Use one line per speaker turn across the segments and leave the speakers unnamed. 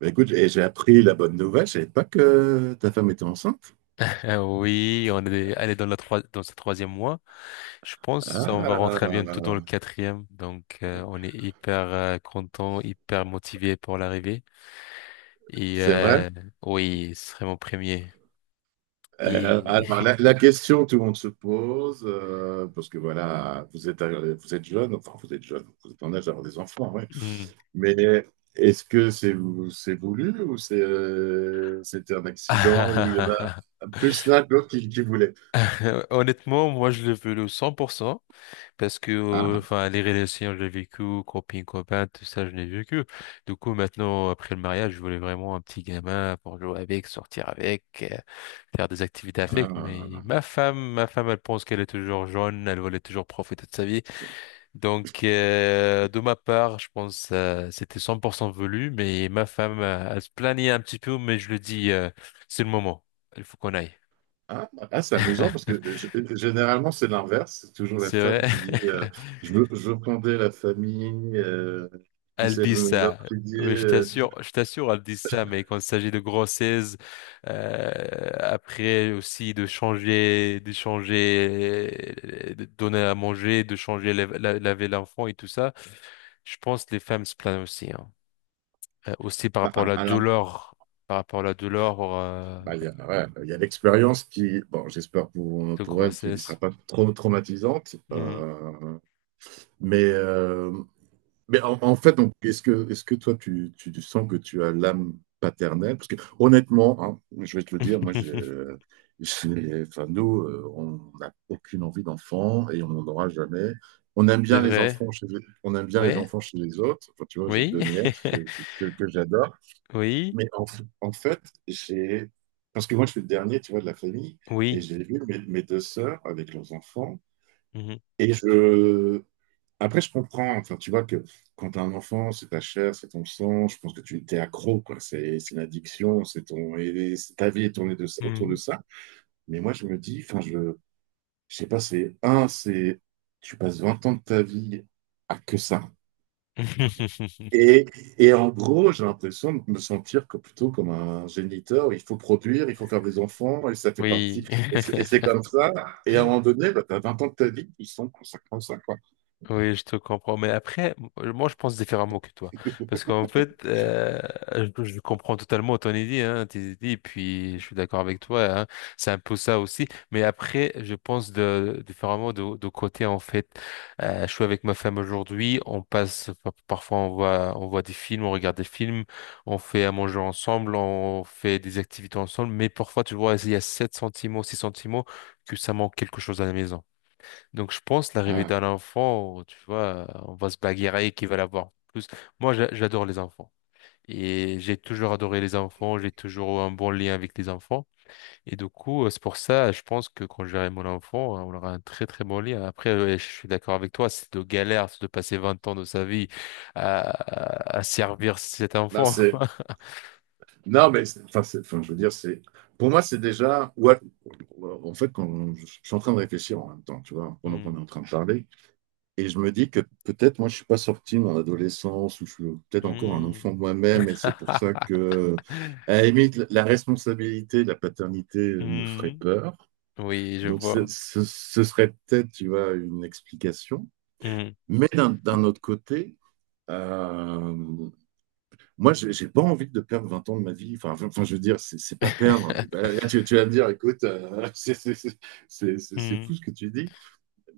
Bah, écoute, et j'ai appris la bonne nouvelle, je savais pas que ta femme était enceinte.
Oui, on est allé dans ce troisième mois. Je pense on va rentrer bientôt dans le
Ah,
quatrième. Donc, on est hyper content, hyper motivé pour l'arrivée. Et
c'est vrai.
oui, ce serait mon premier.
Euh,
Et
alors, la question que tout le monde se pose, parce que voilà, vous êtes jeune, enfin vous êtes jeune, vous êtes en âge d'avoir des enfants, ouais.
Hmm.
Mais est-ce que c'est voulu ou c'est c'était un accident où il y en a plus l'un que l'autre qui voulait?
Honnêtement, moi, je le veux le 100% parce que,
Ah,
enfin, les relations, je l'ai vécu, copine, copain, tout ça, je l'ai vécu. Du coup, maintenant, après le mariage, je voulais vraiment un petit gamin pour jouer avec, sortir avec, faire des activités avec. Mais
ah.
ma femme, elle pense qu'elle est toujours jeune, elle voulait toujours profiter de sa vie. Donc, de ma part, je pense c'était 100% voulu, mais ma femme, elle se plaignait un petit peu, mais je lui dis, c'est le moment, il faut qu'on aille.
Ah, ah, c'est amusant parce que généralement c'est l'inverse, c'est toujours la
C'est vrai.
femme qui dit je veux fonder la famille, puis
Elles
c'est
disent
l'homme
ça.
qui dit
Oui, je t'assure, elles disent ça, mais quand il s'agit de grossesse, euh, après aussi de donner à manger, de changer, laver l'enfant et tout ça, je pense que les femmes se plaignent aussi, hein. Aussi
bah, à
par rapport à la douleur,
bah, il y a, ouais, bah, il y a l'expérience qui, bon j'espère
de
pour elle qui ne sera
grossesse.
pas trop traumatisante,
Mm.
mais mais en fait, donc, est-ce que toi, tu sens que tu as l'âme paternelle? Parce que honnêtement, hein, je vais te le dire, moi, enfin, nous, on n'a aucune envie d'enfant et on n'en aura jamais. On aime
C'est
bien les
vrai?
enfants chez, on aime bien les
Oui?
enfants chez les autres. Enfin, tu vois, j'ai
Oui?
deux nièces que, que j'adore.
Oui?
Mais en fait, j'ai, parce que moi, je suis le dernier, tu vois, de la famille, et
Oui?
j'ai vu mes, mes deux sœurs avec leurs enfants. Et je, après, je comprends. Enfin, tu vois que quand tu as un enfant, c'est ta chair, c'est ton sang. Je pense que tu t'es accro, quoi. C'est une addiction. C'est ton, et c'est- ta vie est tournée de,
Mhm.
autour de
Mhm.
ça. Mais moi, je me dis, enfin, je sais pas, c'est tu passes 20 ans de ta vie à que ça. Et, et en gros, j'ai l'impression de me sentir que plutôt comme un géniteur. Il faut produire, il faut faire des enfants, et ça fait partie.
Oui.
Et c'est comme ça. Et à un moment donné, bah, tu as 20 ans de ta vie qui sont consacrés à ça, quoi.
Oui, je te comprends. Mais après, moi, je pense différemment que toi. Parce qu'en fait, je comprends totalement ton idée, hein, tes idées, puis je suis d'accord avec toi, hein. C'est un peu ça aussi. Mais après, je pense différemment de côté, en fait. Je suis avec ma femme aujourd'hui, on passe, parfois, on voit des films, on regarde des films, on fait à manger ensemble, on fait des activités ensemble. Mais parfois, tu vois, il y a sept sentiments, six sentiments que ça manque quelque chose à la maison. Donc je pense l'arrivée
Ah,
d'un enfant, tu vois, on va se bagarrer qui va l'avoir plus. Moi, j'adore les enfants. Et j'ai toujours adoré les enfants, j'ai toujours eu un bon lien avec les enfants. Et du coup, c'est pour ça, je pense que quand j'aurai mon enfant, on aura un très très bon lien. Après, ouais, je suis d'accord avec toi, c'est de galère c'est de passer 20 ans de sa vie à servir cet
bah,
enfant.
c'est non, mais enfin, enfin, je veux dire, c'est pour moi, c'est déjà. Ouais, en fait, quand je suis en train de réfléchir en même temps, tu vois, pendant
Hmm.
qu'on est en train de parler, et je me dis que peut-être moi, je suis pas sorti de mon adolescence, ou je suis peut-être encore un
Hmm.
enfant de moi-même, et c'est pour ça que, à la limite, la responsabilité, la paternité me ferait
Hmm.
peur.
Oui, je
Donc,
vois.
ce serait peut-être, tu vois, une explication.
Hmm.
Mais d'un autre côté, euh, moi, je n'ai pas envie de perdre 20 ans de ma vie. Enfin, enfin, je veux dire, c'est n'est pas perdre. Là, vas me dire, écoute, c'est
Hmm.
fou ce que tu dis.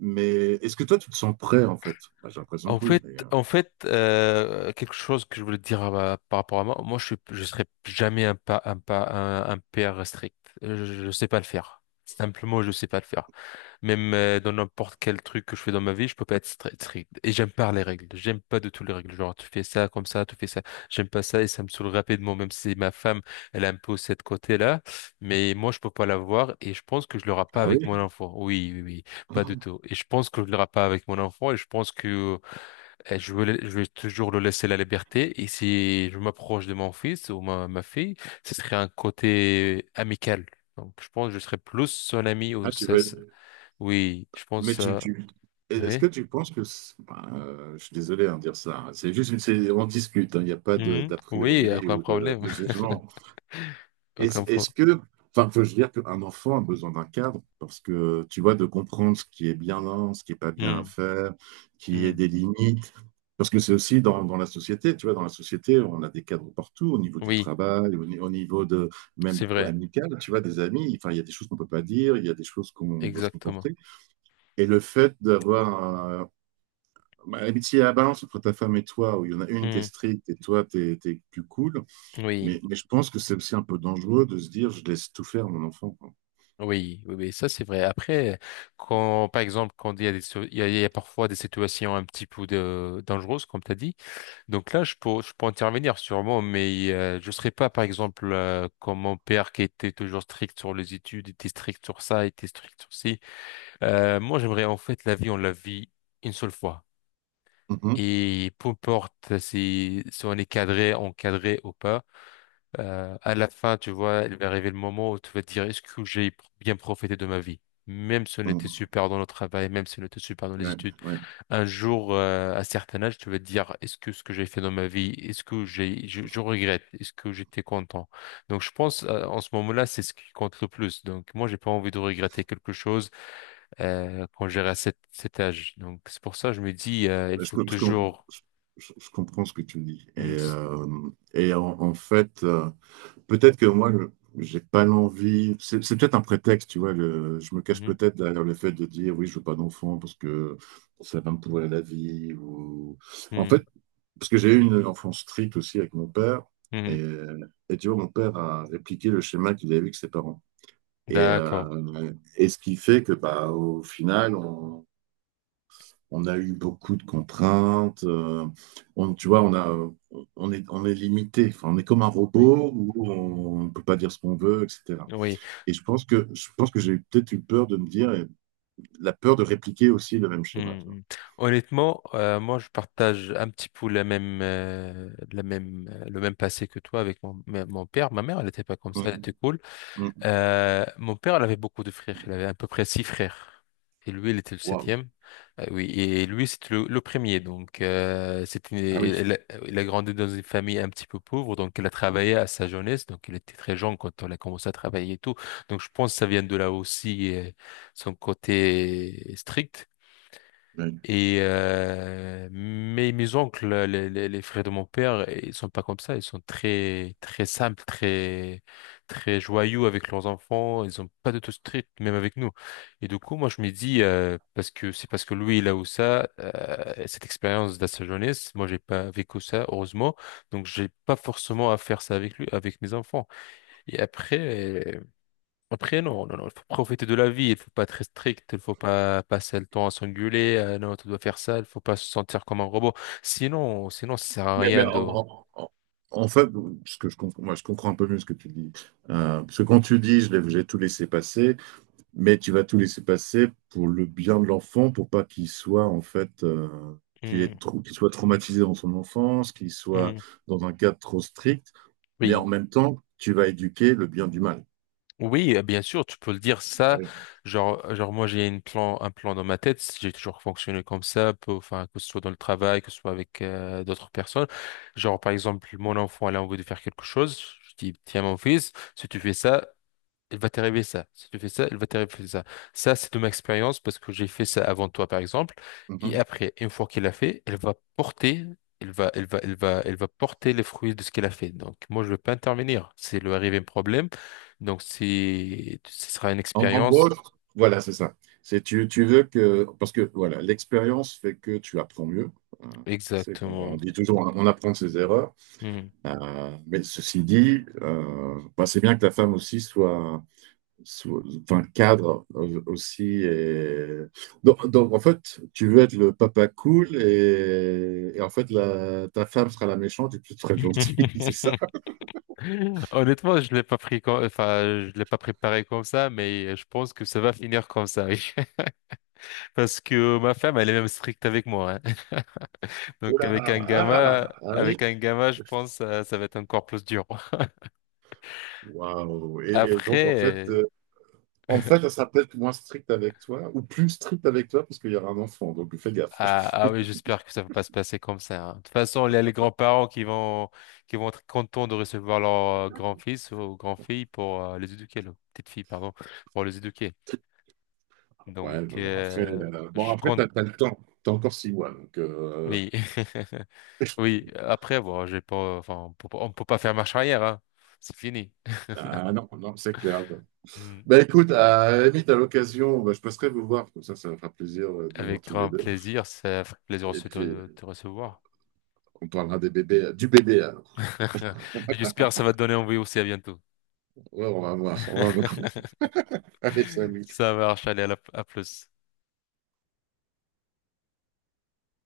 Mais est-ce que toi, tu te sens prêt, en fait bah, j'ai l'impression
En
que oui.
fait,
Mais,
quelque chose que je voulais te dire par rapport à moi, je serai jamais un pas, un pas, un père strict. Je sais pas le faire. Simplement, je sais pas le faire. Même dans n'importe quel truc que je fais dans ma vie, je peux pas être strict. Et j'aime pas les règles. J'aime pas du tout les règles. Genre, tu fais ça comme ça, tu fais ça. J'aime pas ça et ça me saoule rapidement. Même si ma femme, elle a un peu cette côté-là, mais moi, je peux pas l'avoir et je pense que je l'aurai pas
ah oui.
avec mon enfant. Oui, oui, oui, pas du tout. Et je pense que je l'aurai pas avec mon enfant et je pense que euh, et je vais toujours le laisser la liberté. Et si je m'approche de mon fils ou ma fille, ce serait un côté amical. Donc, je pense que je serais plus son ami ou
Ah, tu
ça.
veux...
Oui, je
Mais
pense.
tu, tu... Est-ce
Oui.
que tu penses que... bah, je suis désolé, hein, de dire ça, hein. C'est juste, on discute, hein. Il n'y a pas
Mhm.
d'a
Oui,
priori
aucun
ou
problème.
de jugement. Est-ce
Aucun
est-ce
problème.
que, enfin, faut je veux dire qu'un enfant a besoin d'un cadre parce que tu vois, de comprendre ce qui est bien là, ce qui est pas bien à faire, qui est des limites. Parce que c'est aussi dans la société, tu vois, dans la société, on a des cadres partout, au niveau du
Oui,
travail, au, ni- au niveau de même
c'est vrai.
amical, tu vois, des amis. Enfin, il y a des choses qu'on peut pas dire, il y a des choses qu'on doit se
Exactement.
comporter. Et le fait d'avoir un- bah, si il y a la balance entre ta femme et toi, où il y en a une qui est
Hmm.
stricte et toi, t'es plus cool,
Oui,
mais je pense que c'est aussi un peu dangereux de se dire, je laisse tout faire mon enfant, quoi.
oui, oui, oui, ça c'est vrai. Après, quand, par exemple, quand il y a des, il y a parfois des situations un petit peu dangereuses, comme tu as dit. Donc là, je peux intervenir sûrement, mais je serai pas, par exemple, comme mon père qui était toujours strict sur les études, était strict sur ça, était strict sur ci. Moi, j'aimerais en fait la vie, on la vit une seule fois.
Mhm,
Et peu importe si on est cadré, encadré ou pas, à la fin, tu vois, il va arriver le moment où tu vas te dire, est-ce que j'ai bien profité de ma vie? Même si on était
mhm.
super dans le travail, même si on était super dans les
Ouais,
études
ouais.
un jour, à un certain âge, tu vas te dire, est-ce que ce que j'ai fait dans ma vie, est-ce que je regrette, est-ce que j'étais content? Donc, je pense, en ce moment-là, c'est ce qui compte le plus. Donc, moi, j'ai pas envie de regretter quelque chose, quand j'aurai à cet âge. Donc, c'est pour ça, je me dis, il
Je,
faut
com- je com-
toujours.
je comprends ce que tu dis.
Mm,
Et en fait, peut-être que moi, j'ai pas l'envie. C'est peut-être un prétexte, tu vois. Je me cache
mhm,
peut-être derrière le fait de dire, oui, je veux pas d'enfant parce que ça va me pourrir la vie. Ou... En fait,
mhm,
parce que j'ai eu une enfance stricte aussi avec mon père.
mhm.
Et, et tu vois, mon père a répliqué le schéma qu'il avait eu avec ses parents.
D'accord.
Et ce qui fait que, bah, au final, on a eu beaucoup de contraintes. On, tu vois, on a, on est limité. Enfin, on est comme un
Oui.
robot où on ne peut pas dire ce qu'on veut, etc.
Oui.
Et je pense que j'ai peut-être eu peur de me dire, et la peur de répliquer aussi le même schéma, tu vois.
Mhm. Honnêtement, moi, je partage un petit peu le même passé que toi avec mon père. Ma mère, elle n'était pas comme ça, elle
Mhm.
était cool.
Mhm.
Mon père, il avait beaucoup de frères. Il avait à peu près six frères. Et lui, il était le
Waouh.
septième. Oui, et lui, c'était le premier. Donc,
Ah oui.
c'était, il a grandi dans une famille un petit peu pauvre. Donc, il a travaillé à sa jeunesse. Donc, il était très jeune quand il a commencé à travailler et tout. Donc, je pense que ça vient de là aussi, son côté strict.
Oui.
Mais mes oncles, les frères de mon père, ils sont pas comme ça. Ils sont très très simples, très très joyeux avec leurs enfants. Ils ont pas de tout strict, même avec nous. Et du coup, moi, je me dis parce que c'est parce que lui il a eu ça, cette expérience de sa jeunesse. Moi, j'ai pas vécu ça, heureusement. Donc, j'ai pas forcément à faire ça avec lui, avec mes enfants. Et après. Après, non, non, non, il faut profiter de la vie, il faut pas être strict, il faut pas passer le temps à s'engueuler, non, tu dois faire ça, il faut pas se sentir comme un robot. Ça sert à
Mais-
rien
mais en,
de…
en- en- en fait, ce que je comprends, moi, je comprends un peu mieux ce que tu dis. Parce que quand tu dis, j'ai tout laissé passer, mais tu vas tout laisser passer pour le bien de l'enfant, pour pas qu'il soit en fait, qu'il
Hmm.
est qu'il soit traumatisé dans son enfance, qu'il soit
Hmm.
dans un cadre trop strict, mais
Oui.
en même temps, tu vas éduquer le bien du mal.
Oui, bien sûr, tu peux le dire
Ah
ça.
oui.
Genre, moi, j'ai un plan dans ma tête. Si j'ai toujours fonctionné comme ça, enfin, que ce soit dans le travail, que ce soit avec d'autres personnes. Genre, par exemple, mon enfant, elle a envie de faire quelque chose. Je dis, tiens, mon fils, si tu fais ça, il va t'arriver ça. Si tu fais ça, il va t'arriver ça. Ça, c'est de ma expérience parce que j'ai fait ça avant toi, par exemple. Et
Mhm.
après, une fois qu'il a fait, elle va porter les fruits de ce qu'elle a fait. Donc, moi, je ne vais pas intervenir. C'est le arrivé un problème. Donc, ce sera une
En, en gros,
expérience.
voilà, c'est ça. C'est tu, tu veux que parce que voilà, l'expérience fait que tu apprends mieux. Euh, C'est qu'on on
Exactement.
dit toujours, on apprend de ses erreurs.
Hmm.
Mais ceci dit, bah, c'est bien que la femme aussi soit enfin, cadre, aussi. Donc, en fait, tu veux être le papa cool et en fait, ta femme sera la méchante et tu seras le gentil, c'est ça?
Honnêtement, je l'ai pas pris comme, enfin, je l'ai pas préparé comme ça, mais je pense que ça va finir comme ça. Oui. Parce que ma femme, elle est même stricte avec moi, hein.
Oh
Donc
là, ah, ah oui.
avec un gamma, je pense ça va être encore plus dur.
Waouh. Et donc,
Après, euh,
en fait, elle sera peut-être moins stricte avec toi ou plus stricte avec toi parce qu'il y aura un enfant, donc fais gaffe.
ah, ah oui, j'espère que ça va pas se passer comme ça, hein. De toute façon, il y a les grands-parents qui vont être contents de recevoir leur grand-fils ou grand-fille pour les éduquer, leur petite fille, pardon, pour les éduquer. Donc
Ouais, bon,
je
après
compte.
t'as le temps. T'as encore 6 mois, donc...
Oui, oui. Après, bon, j'ai pas, enfin, on peut pas faire marche arrière, hein. C'est fini.
ah non, non, c'est clair.
Mm.
Bah écoute, à la limite, à l'occasion, bah, je passerai vous voir, comme ça me fera plaisir, de vous voir
Avec
tous les
grand
deux.
plaisir, ça fait plaisir
Et
aussi
puis,
de te recevoir.
on parlera des bébés, du bébé, alors.
J'espère que ça va te donner envie aussi. À bientôt.
Ouais, on va voir, on va voir. Allez, salut.
Ça marche. Allez, à plus.